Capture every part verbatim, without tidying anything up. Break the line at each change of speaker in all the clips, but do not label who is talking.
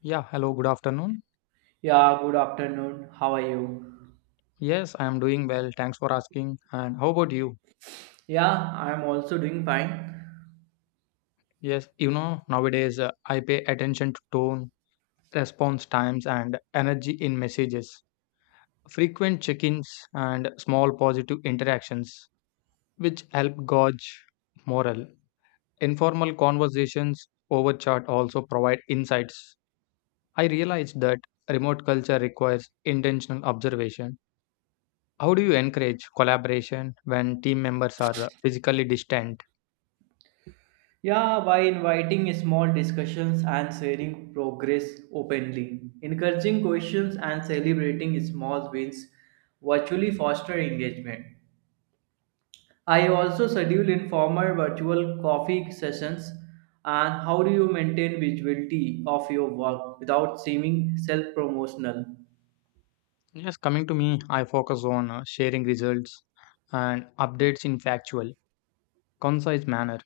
Yeah, hello, good afternoon.
Yeah, good afternoon. How are you?
Yes, I am doing well. Thanks for asking. And how about you?
Yeah, I'm also doing fine.
Yes, you know, nowadays uh, I pay attention to tone, response times, and energy in messages. Frequent check ins and small positive interactions, which help gauge morale. Informal conversations over chat also provide insights. I realized that remote culture requires intentional observation. How do you encourage collaboration when team members are uh, physically distant?
Yeah, by inviting small discussions and sharing progress openly, encouraging questions and celebrating small wins virtually foster engagement. I also schedule informal virtual coffee sessions and how do you maintain visibility of your work without seeming self-promotional?
Yes, coming to me, I focus on uh, sharing results and updates in factual, concise manner.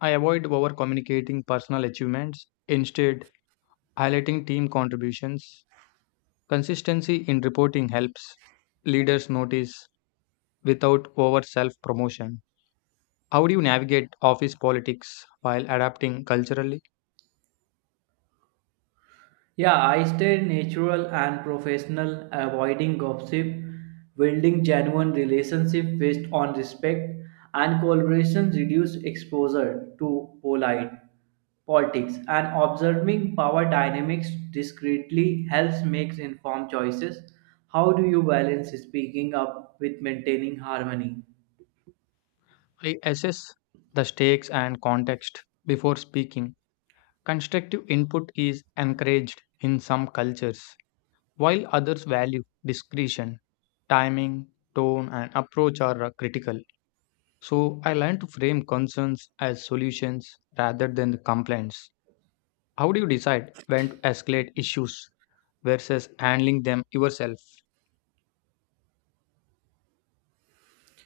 I avoid over communicating personal achievements, instead, highlighting team contributions. Consistency in reporting helps leaders notice without over self promotion. How do you navigate office politics while adapting culturally?
Yeah, I stay natural and professional, avoiding gossip, building genuine relationship based on respect and collaboration, reduce exposure to polite politics and observing power dynamics discreetly helps make informed choices. How do you balance speaking up with maintaining harmony?
I assess the stakes and context before speaking. Constructive input is encouraged in some cultures, while others value discretion, timing, tone, and approach are uh, critical. So I learned to frame concerns as solutions rather than the complaints. How do you decide when to escalate issues versus handling them yourself?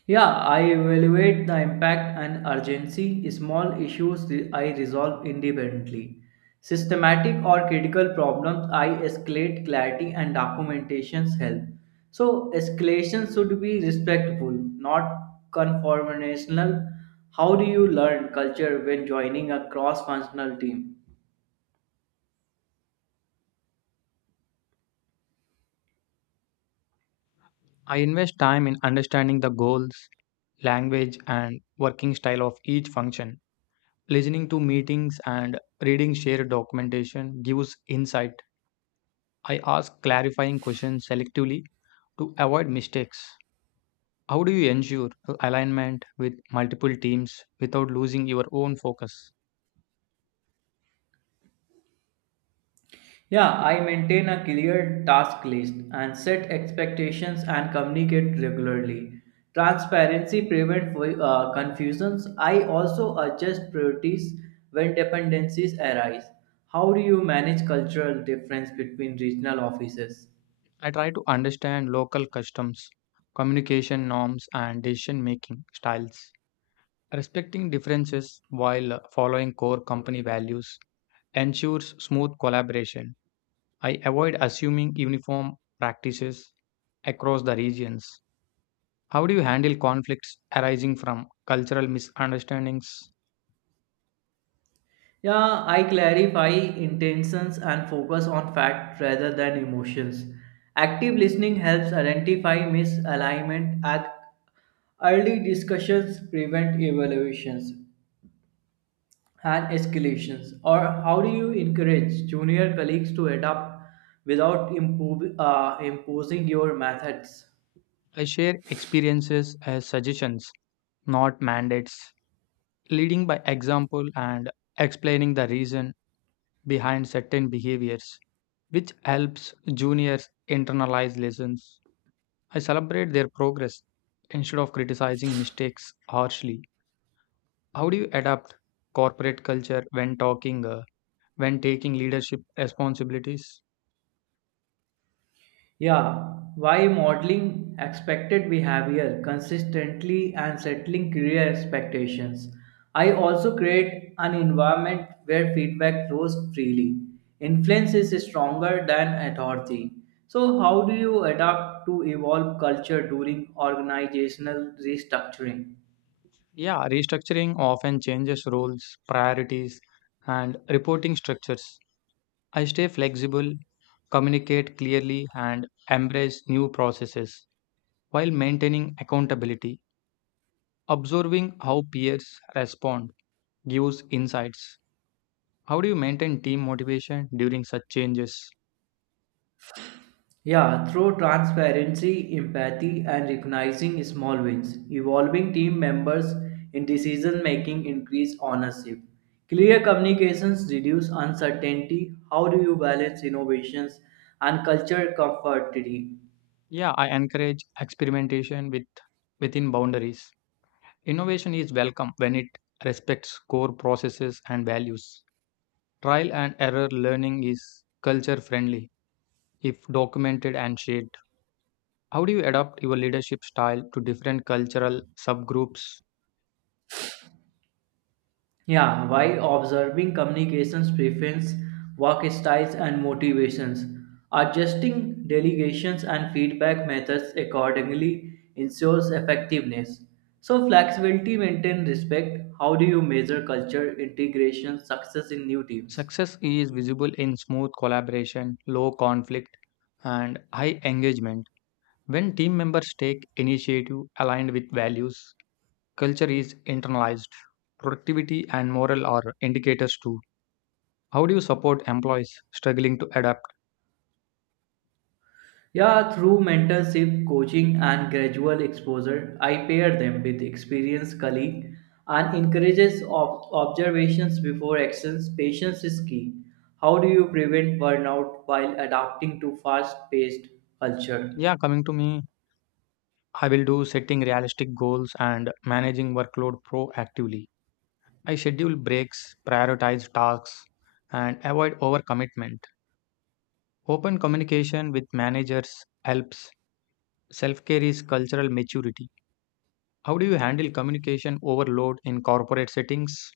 Yeah, I evaluate the impact and urgency. Small issues re- I resolve independently. Systematic or critical problems I escalate clarity and documentations help. So escalation should be respectful, not conformational. How do you learn culture when joining a cross-functional team?
I invest time in understanding the goals, language, and working style of each function. Listening to meetings and reading shared documentation gives insight. I ask clarifying questions selectively to avoid mistakes. How do you ensure alignment with multiple teams without losing your own focus?
Yeah, I maintain a clear task list and set expectations and communicate regularly. Transparency prevents uh, confusions. I also adjust priorities when dependencies arise. How do you manage cultural difference between regional offices?
I try to understand local customs, communication norms, and decision making styles. Respecting differences while following core company values ensures smooth collaboration. I avoid assuming uniform practices across the regions. How do you handle conflicts arising from cultural misunderstandings?
Yeah, I clarify intentions and focus on fact rather than emotions. Active listening helps identify misalignment at early discussions prevent evaluations and escalations or how do you encourage junior colleagues to adapt without impo- uh, imposing your methods?
I share experiences as suggestions, not mandates, leading by example and explaining the reason behind certain behaviors, which helps juniors internalize lessons. I celebrate their progress instead of criticizing mistakes harshly. How do you adapt corporate culture when talking, uh, when taking leadership responsibilities?
Yeah, why modeling expected behavior consistently and settling career expectations. I also create an environment where feedback flows freely. Influence is stronger than authority. So, how do you adapt to evolve culture during organizational restructuring?
Yeah, restructuring often changes roles, priorities, and reporting structures. I stay flexible, communicate clearly, and embrace new processes while maintaining accountability. Observing how peers respond gives insights. How do you maintain team motivation during such changes?
Yeah, through transparency, empathy, and recognizing small wins, evolving team members in decision making increase ownership. Clear communications reduce uncertainty. How do you balance innovations and culture comfortably?
Yeah, I encourage experimentation with within boundaries. Innovation is welcome when it respects core processes and values. Trial and error learning is culture friendly if documented and shared. How do you adapt your leadership style to different cultural subgroups?
Yeah, while observing communications preference, work styles and motivations, adjusting delegations and feedback methods accordingly ensures effectiveness. So flexibility maintains respect. How do you measure culture integration success in new teams?
Success is visible in smooth collaboration, low conflict, and high engagement. When team members take initiative aligned with values, culture is internalized. Productivity and morale are indicators too. How do you support employees struggling to adapt?
Yeah, through mentorship, coaching, and gradual exposure, I pair them with experienced colleagues and encourages ob- observations before actions. Patience is key. How do you prevent burnout while adapting to fast-paced culture?
Yeah, coming to me, I will do setting realistic goals and managing workload proactively. I schedule breaks, prioritize tasks, and avoid overcommitment. Open communication with managers helps. Self care is cultural maturity. How do you handle communication overload in corporate settings?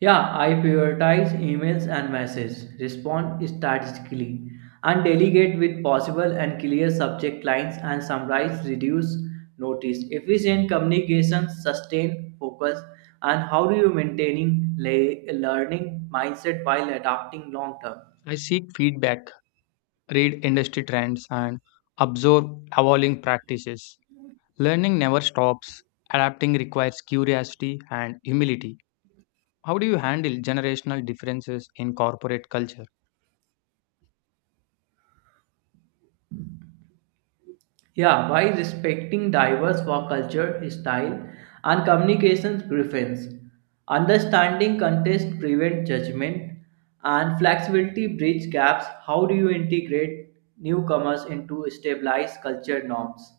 Yeah, I prioritize emails and messages, respond strategically, and delegate with possible and clear subject lines and summarize reduce notice. Efficient communication, sustain focus, and how do you maintaining le- learning mindset while adapting long term?
I seek feedback, read industry trends, and observe evolving practices. Learning never stops. Adapting requires curiosity and humility. How do you handle generational differences in corporate culture?
Yeah, by respecting diverse work culture, style, and communications preference, understanding context prevent judgment, and flexibility bridge gaps. How do you integrate newcomers into stabilized culture norms?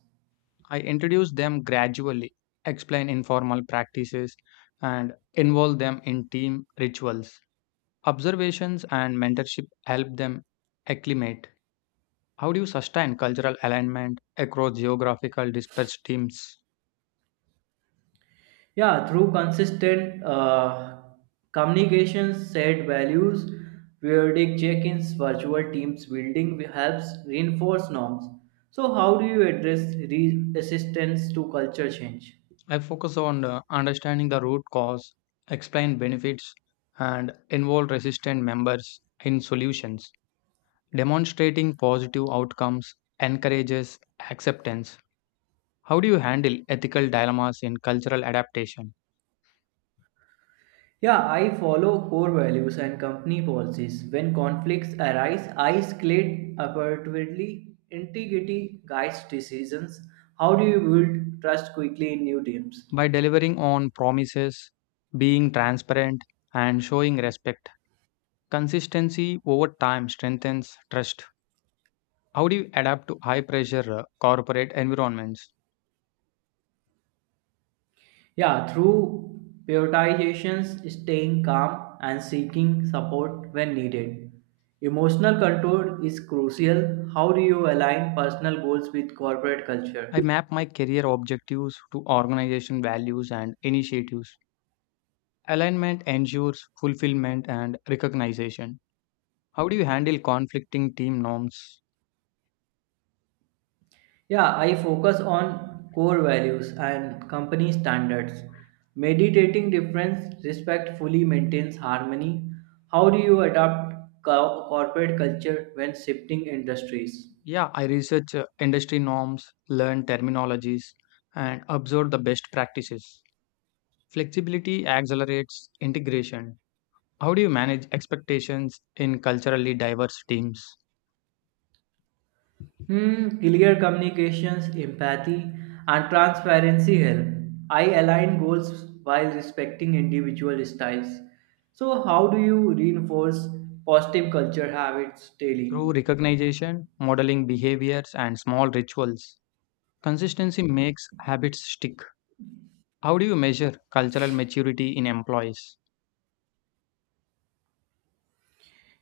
I introduce them gradually, explain informal practices, and involve them in team rituals. Observations and mentorship help them acclimate. How do you sustain cultural alignment across geographical dispersed teams?
Yeah, through consistent uh, communications, shared values, periodic check-ins, virtual teams building helps reinforce norms. So, how do you address resistance to culture change?
I focus on uh, understanding the root cause, explain benefits, and involve resistant members in solutions. Demonstrating positive outcomes encourages acceptance. How do you handle ethical dilemmas in cultural adaptation?
Yeah, I follow core values and company policies. When conflicts arise, I escalate appropriately. Integrity guides decisions. How do you build trust quickly in new teams?
By delivering on promises, being transparent, and showing respect. Consistency over time strengthens trust. How do you adapt to high pressure uh, corporate environments?
Yeah, through prioritizations, staying calm, and seeking support when needed. Emotional control is crucial. How do you align personal goals with corporate culture?
I map my career objectives to organization values and initiatives. Alignment ensures fulfillment and recognition. How do you handle conflicting team norms?
Yeah, I focus on core values and company standards. Meditating difference respectfully maintains harmony. How do you adapt co- corporate culture when shifting industries?
Yeah, I research uh, industry norms, learn terminologies, and observe the best practices. Flexibility accelerates integration. How do you manage expectations in culturally diverse teams?
Hmm, clear communications, empathy, and transparency help. I align goals while respecting individual styles. So, how do you reinforce positive culture habits daily?
Through recognition, modeling behaviors, and small rituals. Consistency makes habits stick. How do you measure cultural maturity in employees?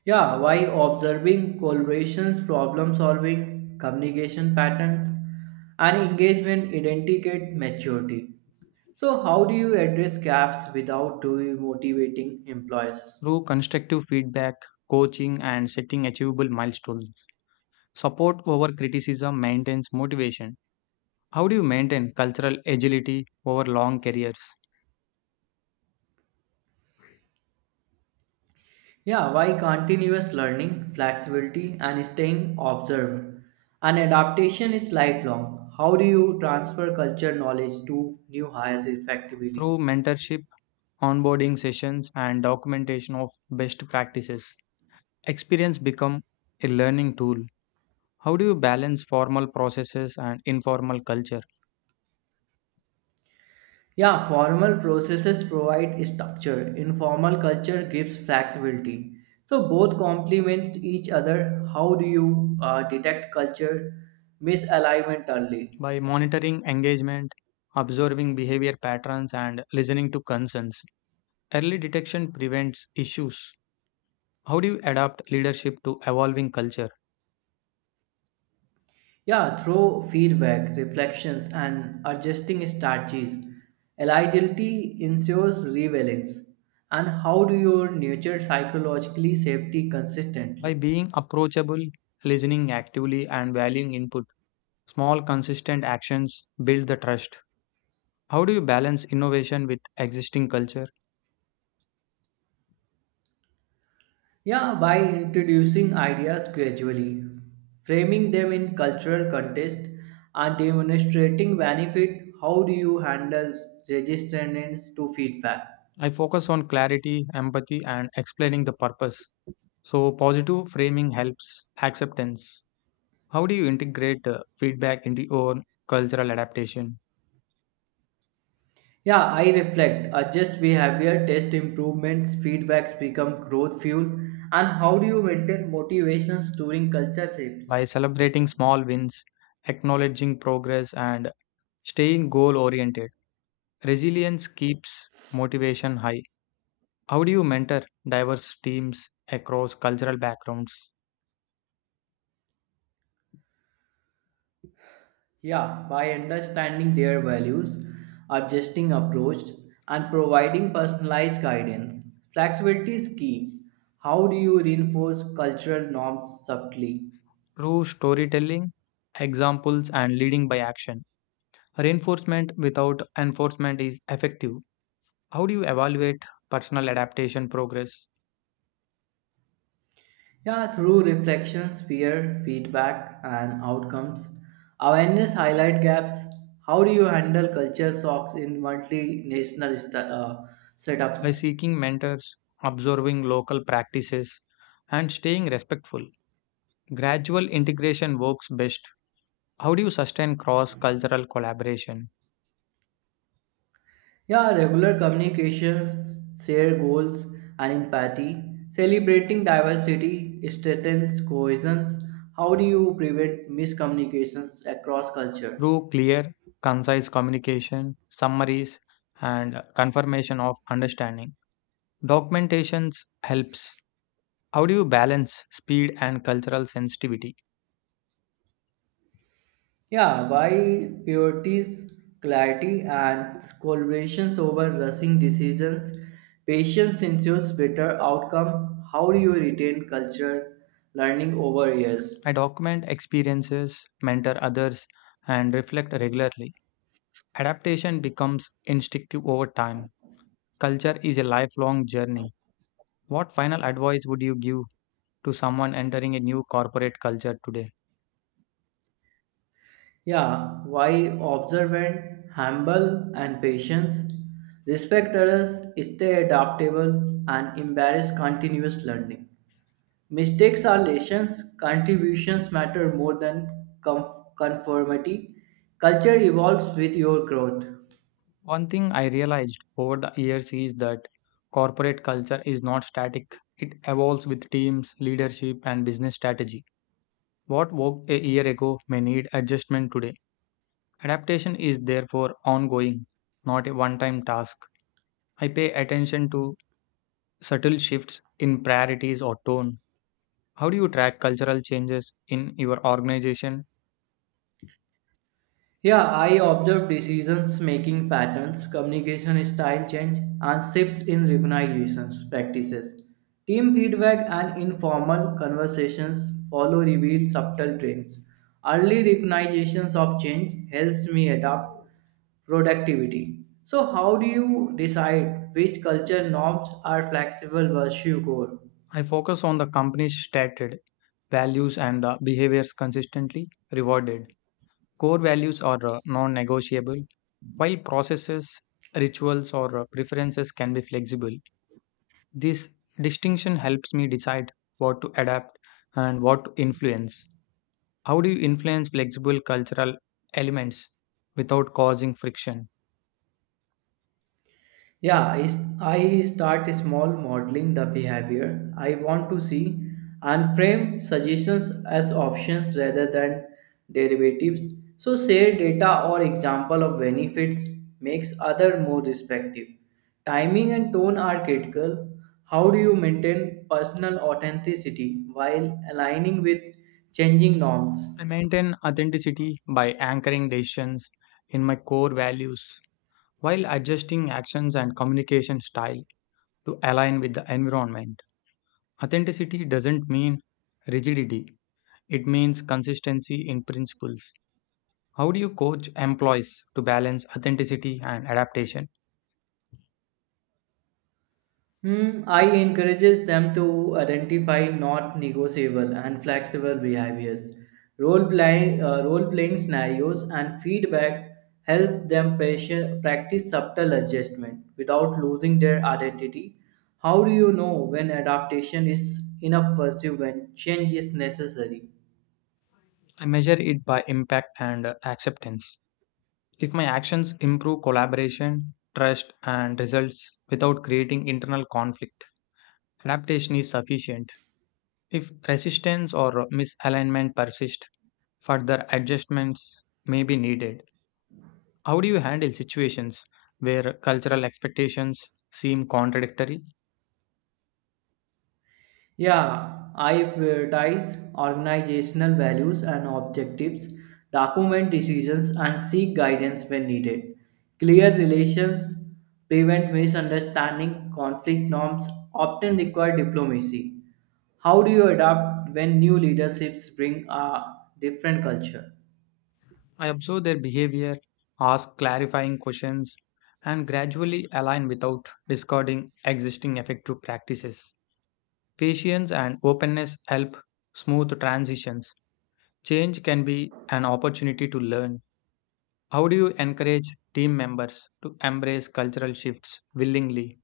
Yeah, why observing collaborations, problem solving, communication patterns, and engagement indicate maturity. So, how do you address gaps without demotivating employees?
Through constructive feedback, coaching, and setting achievable milestones. Support over criticism maintains motivation. How do you maintain cultural agility over long careers?
Yeah, why continuous learning, flexibility, and staying observant? And adaptation is lifelong. How do you transfer culture knowledge to new hires effectively?
Through mentorship, onboarding sessions, and documentation of best practices, experience become a learning tool. How do you balance formal processes and informal culture?
Yeah, formal processes provide structure, informal culture gives flexibility. So both complements each other. How do you uh, detect culture misalignment early?
By monitoring engagement, observing behavior patterns, and listening to concerns. Early detection prevents issues. How do you adapt leadership to evolving culture?
Yeah, through feedback, reflections, and adjusting strategies, eligibility ensures relevance. And how do you nurture psychologically safety
By
consistently?
being approachable, listening actively, and valuing input, small, consistent actions build the trust. How do you balance innovation with existing culture?
Yeah, by introducing ideas gradually, framing them in cultural context, and demonstrating benefit, how do you handle resistance to feedback?
I focus on clarity, empathy, and explaining the purpose. So, positive framing helps acceptance. How do you integrate uh, feedback into your cultural adaptation?
Yeah, I reflect, adjust behavior, test improvements, feedbacks become growth fuel, and how do you maintain motivations during culture shifts?
By celebrating small wins, acknowledging progress, and staying goal oriented, resilience keeps motivation high. How do you mentor diverse teams across cultural backgrounds?
Yeah, by understanding their values, adjusting approach, and providing personalized guidance, flexibility is key. How do you reinforce cultural norms subtly?
Through storytelling, examples, and leading by action. Reinforcement without enforcement is effective. How do you evaluate personal adaptation progress?
Yeah, through reflections, peer feedback, and outcomes. Awareness highlight gaps. How do you handle culture shocks in multinational st- uh,
By
setups?
seeking mentors, observing local practices, and staying respectful. Gradual integration works best. How do you sustain cross cultural collaboration?
Yeah, regular communications, share goals, and empathy. Celebrating diversity strengthens cohesion. How do you prevent miscommunications across culture?
Through clear, concise communication, summaries, and confirmation of understanding. Documentations helps. How do you balance speed and cultural sensitivity?
Yeah, by purities, clarity, and collaborations over rushing decisions. Patience ensures better outcome. How do you retain culture learning over years?
I document experiences, mentor others, and reflect regularly. Adaptation becomes instinctive over time. Culture is a lifelong journey. What final advice would you give to someone entering a new corporate culture today?
Yeah, why observant, humble, and patience. Respect others, stay adaptable, and embrace continuous learning. Mistakes are lessons, contributions matter more than com- conformity. Culture evolves with your growth.
One thing I realized over the years is that corporate culture is not static, it evolves with teams, leadership, and business strategy. What worked a year ago may need adjustment today. Adaptation is therefore ongoing, not a one time task. I pay attention to subtle shifts in priorities or tone. How do you track cultural changes in your organization?
Yeah, I observe decisions making patterns, communication style change, and shifts in recognitions practices. Team feedback and informal conversations follow reveal subtle trends. Early recognitions of change helps me adapt productivity. So, how do you decide which culture norms are flexible versus core?
I focus on the company's stated values and the behaviors consistently rewarded. Core values are uh, non negotiable, while processes, rituals, or uh, preferences can be flexible. This distinction helps me decide what to adapt and what to influence. How do you influence flexible cultural elements without causing friction?
Yeah, I, I start small modeling the behavior I want to see and frame suggestions as options rather than derivatives. So, share data or example of benefits makes other more respective. Timing and tone are critical. How do you maintain personal authenticity while aligning with changing norms?
I maintain authenticity by anchoring decisions in my core values while adjusting actions and communication style to align with the environment. Authenticity doesn't mean rigidity, it means consistency in principles. How do you coach employees to balance authenticity and adaptation?
Hmm, I encourages them to identify not negotiable and flexible behaviors. Role playing, uh, role playing scenarios and feedback help them patient- practice subtle adjustment without losing their identity. How do you know when adaptation is enough versus when change is necessary?
I measure it by impact and uh, acceptance. If my actions improve collaboration, trust, and results without creating internal conflict, adaptation is sufficient. If resistance or misalignment persist, further adjustments may be needed. How do you handle situations where cultural expectations seem contradictory?
Yeah, I prioritize organizational values and objectives, document decisions, and seek guidance when needed. Clear relations prevent misunderstanding, conflict norms often require diplomacy. How do you adapt when new leaderships bring a different culture?
I observe their behavior, ask clarifying questions, and gradually align without discarding existing effective practices. Patience and openness help smooth transitions. Change can be an opportunity to learn. How do you encourage team members to embrace cultural shifts willingly?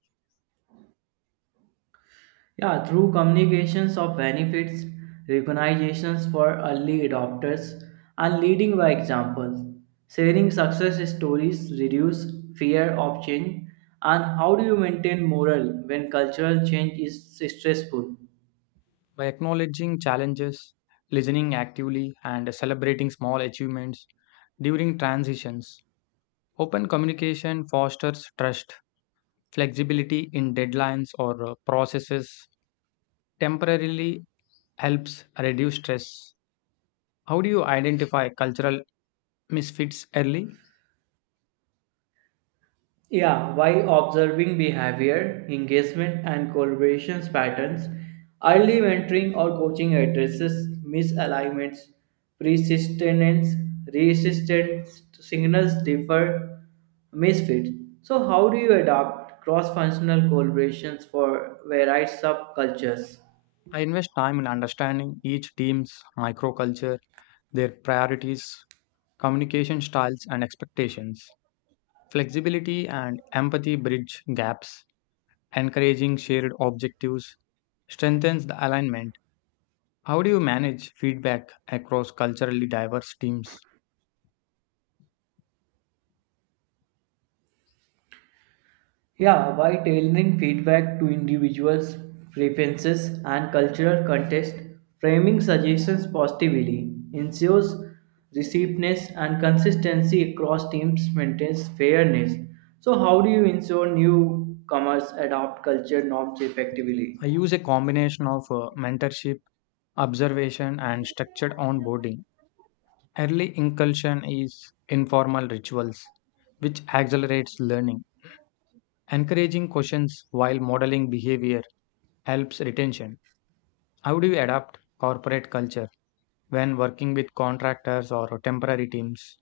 Yeah, through communications of benefits, recognitions for early adopters, and leading by example. Sharing success stories reduce fear of change. And how do you maintain morale when cultural change is stressful?
By acknowledging challenges, listening actively, and celebrating small achievements during transitions. Open communication fosters trust, flexibility in deadlines or uh, processes temporarily helps reduce stress. How do you identify cultural misfits early?
Yeah, while observing behavior, engagement, and collaborations patterns, early mentoring or coaching addresses misalignments, persistence, resistance signals differ, misfits. So, how do you adopt cross-functional collaborations for varied subcultures?
I invest time in understanding each team's microculture, their priorities, communication styles, and expectations. Flexibility and empathy bridge gaps, encouraging shared objectives strengthens the alignment. How do you manage feedback across culturally diverse teams?
Yeah, by tailoring feedback to individuals' preferences and cultural context, framing suggestions positively ensures receptiveness and consistency across teams maintains fairness. So, how do you ensure newcomers adopt culture norms effectively?
I use a combination of uh, mentorship, observation, and structured onboarding. Early inclusion is informal rituals, which accelerates learning. Encouraging questions while modeling behavior helps retention. How do you adapt corporate culture when working with contractors or temporary teams?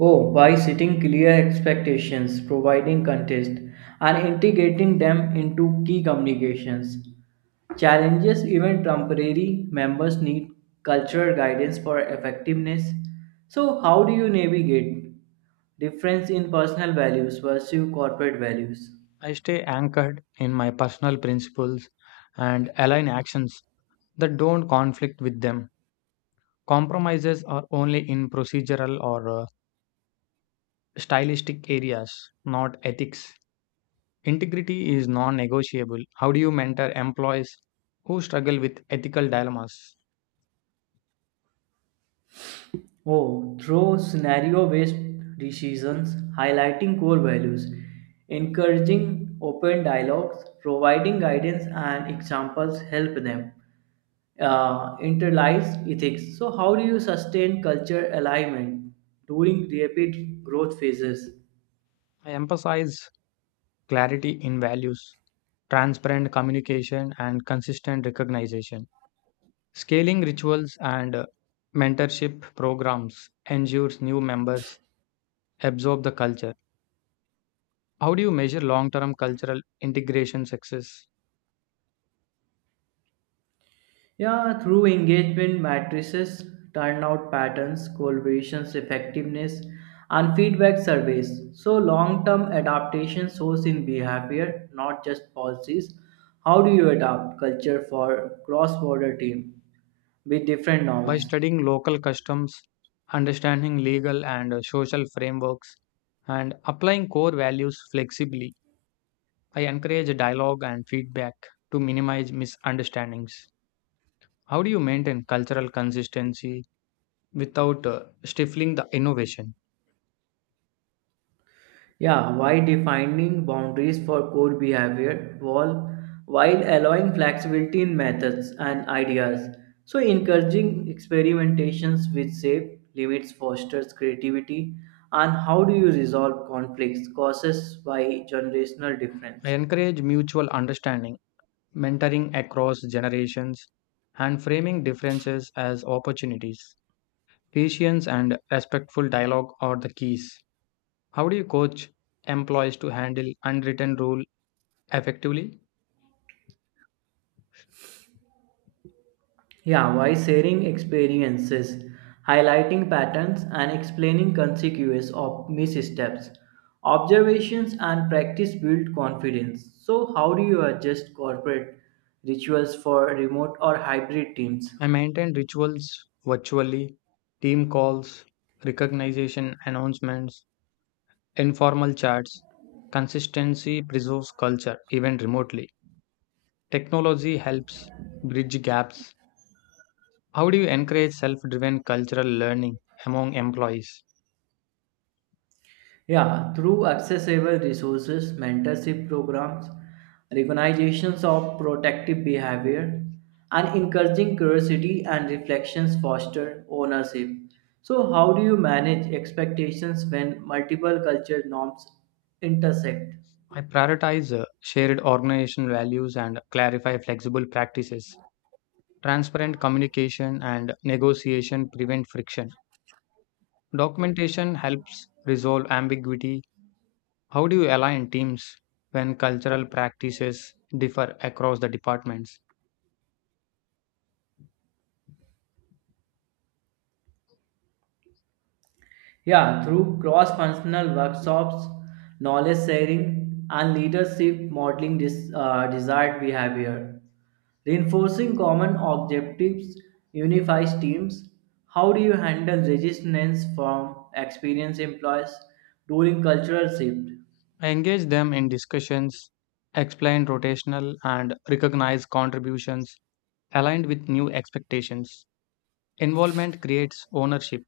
Oh, by setting clear expectations, providing context, and integrating them into key communications. Challenges, even temporary members need cultural guidance for effectiveness. So, how do you navigate difference in personal values versus corporate values?
I stay anchored in my personal principles and align actions that don't conflict with them. Compromises are only in procedural or uh, stylistic areas, not ethics. Integrity is non negotiable. How do you mentor employees who struggle with ethical dilemmas?
Oh, through scenario-based decisions, highlighting core values, encouraging open dialogues, providing guidance and examples help them uh, internalize ethics. So, how do you sustain culture alignment during rapid growth phases?
I emphasize clarity in values, transparent communication, and consistent recognition. Scaling rituals and uh, mentorship programs ensures new members absorb the culture. How do you measure long term cultural integration success?
Yeah, through engagement matrices, turnout patterns, collaborations, effectiveness, and feedback surveys. So, long term adaptation shows in behavior, not just policies. How do you adapt culture for cross border team with different
By
norms?
studying local customs, understanding legal and uh, social frameworks, and applying core values flexibly. I encourage dialogue and feedback to minimize misunderstandings. How do you maintain cultural consistency without uh, stifling the innovation?
Yeah, why defining boundaries for core behavior while, while allowing flexibility in methods and ideas. So, encouraging experimentations with safe limits fosters creativity. And how do you resolve conflicts caused by generational
I
difference?
encourage mutual understanding, mentoring across generations, and framing differences as opportunities. Patience and respectful dialogue are the keys. How do you coach employees to handle unwritten rule effectively?
Yeah, why sharing experiences, highlighting patterns, and explaining consequences of missteps. Observations and practice build confidence. So, how do you adjust corporate rituals for remote or hybrid teams?
I maintain rituals virtually, team calls, recognition announcements, informal chats. Consistency preserves culture even remotely. Technology helps bridge gaps. How do you encourage self driven cultural learning among employees?
Yeah, through accessible resources, mentorship programs, recognitions of protective behavior, and encouraging curiosity and reflections foster ownership. So, how do you manage expectations when multiple culture norms intersect?
I prioritize uh, shared organizational values and clarify flexible practices. Transparent communication and negotiation prevent friction. Documentation helps resolve ambiguity. How do you align teams when cultural practices differ across the departments?
Yeah, through cross functional workshops, knowledge sharing, and leadership modeling this uh, desired behavior. Reinforcing common objectives unifies teams. How do you handle resistance from experienced employees during cultural shift?
I engage them in discussions, explain rotational and recognize contributions aligned with new expectations. Involvement creates ownership.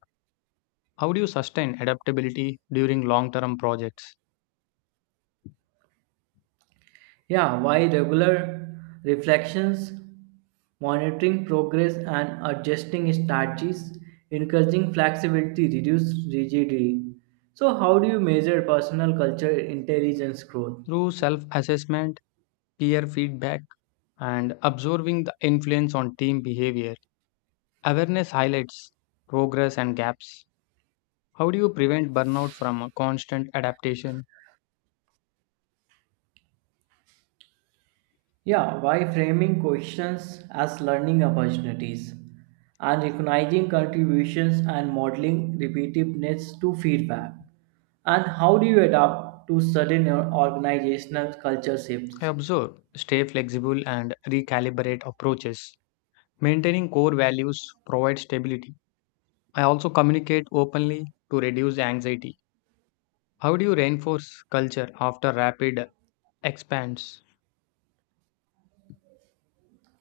How do you sustain adaptability during long term projects?
Yeah, why regular reflections, monitoring progress, and adjusting strategies, encouraging flexibility, reduce rigidity. So, how do you measure personal culture intelligence growth?
Through self assessment, peer feedback, and observing the influence on team behavior. Awareness highlights progress and gaps. How do you prevent burnout from a constant adaptation?
Yeah, why framing questions as learning opportunities and recognizing contributions and modeling repetitiveness to feedback? And how do you adapt to sudden or organizational culture
I
shifts?
observe, stay flexible, and recalibrate approaches. Maintaining core values provides stability. I also communicate openly to reduce anxiety. How do you reinforce culture after rapid expanse?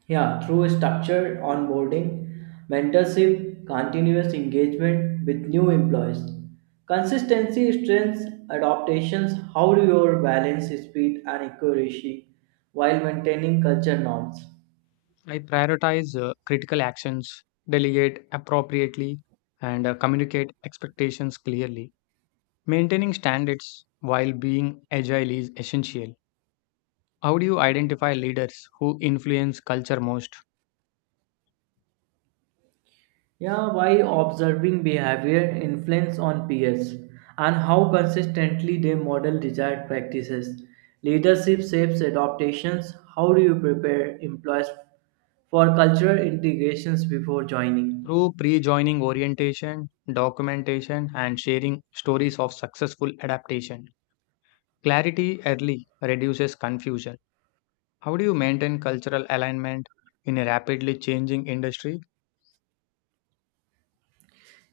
Yeah, through structured onboarding, mentorship, continuous engagement with new employees, consistency, strengths, adaptations, how do you balance speed and accuracy while maintaining culture norms?
I prioritize uh, critical actions, delegate appropriately, and uh, communicate expectations clearly. Maintaining standards while being agile is essential. How do you identify leaders who influence culture most?
Yeah, by observing behavior influence on peers and how consistently they model desired practices. Leadership shapes adaptations, how do you prepare employees for cultural integrations before joining?
Through pre joining orientation, documentation, and sharing stories of successful adaptation. Clarity early reduces confusion. How do you maintain cultural alignment in a rapidly changing industry?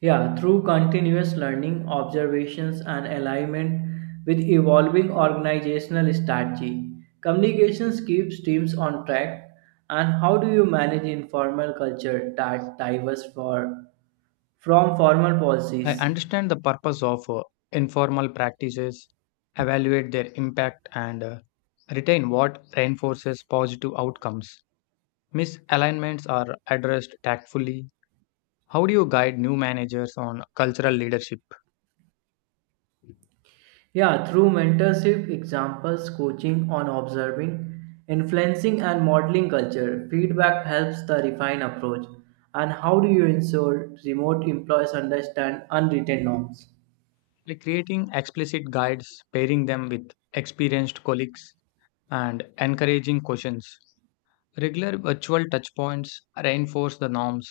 Yeah, through continuous learning, observations, and alignment with evolving organizational strategy, communications keeps teams on track. And how do you manage informal culture that diverse for from formal
I
policies?
understand the purpose of uh, informal practices, evaluate their impact, and uh, retain what reinforces positive outcomes. Misalignments are addressed tactfully. How do you guide new managers on cultural leadership?
Yeah, through mentorship, examples, coaching on observing, influencing, and modeling culture, feedback helps the refine approach. And how do you ensure remote employees understand unwritten norms?
By creating explicit guides, pairing them with experienced colleagues, and encouraging questions. Regular virtual touchpoints reinforce the norms.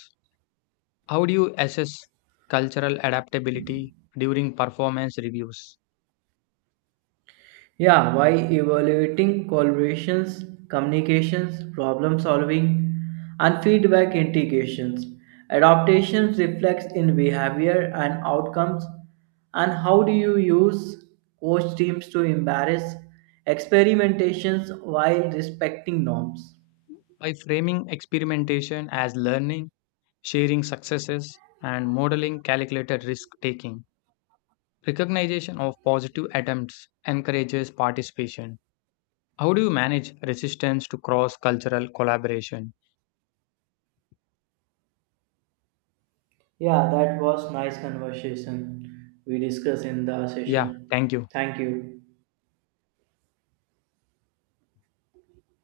How do you assess cultural adaptability during performance reviews?
Yeah, why evaluating collaborations, communications, problem solving, and feedback integrations. Adaptations reflects in behavior and outcomes, and how do you use coach teams to embrace experimentations while respecting norms?
By framing experimentation as learning, sharing successes, and modeling calculated risk taking, recognition of positive attempts encourages participation. How do you manage resistance to cross cultural collaboration?
Yeah, that was nice conversation we discussed in the
Yeah,
session.
thank you.
Thank you.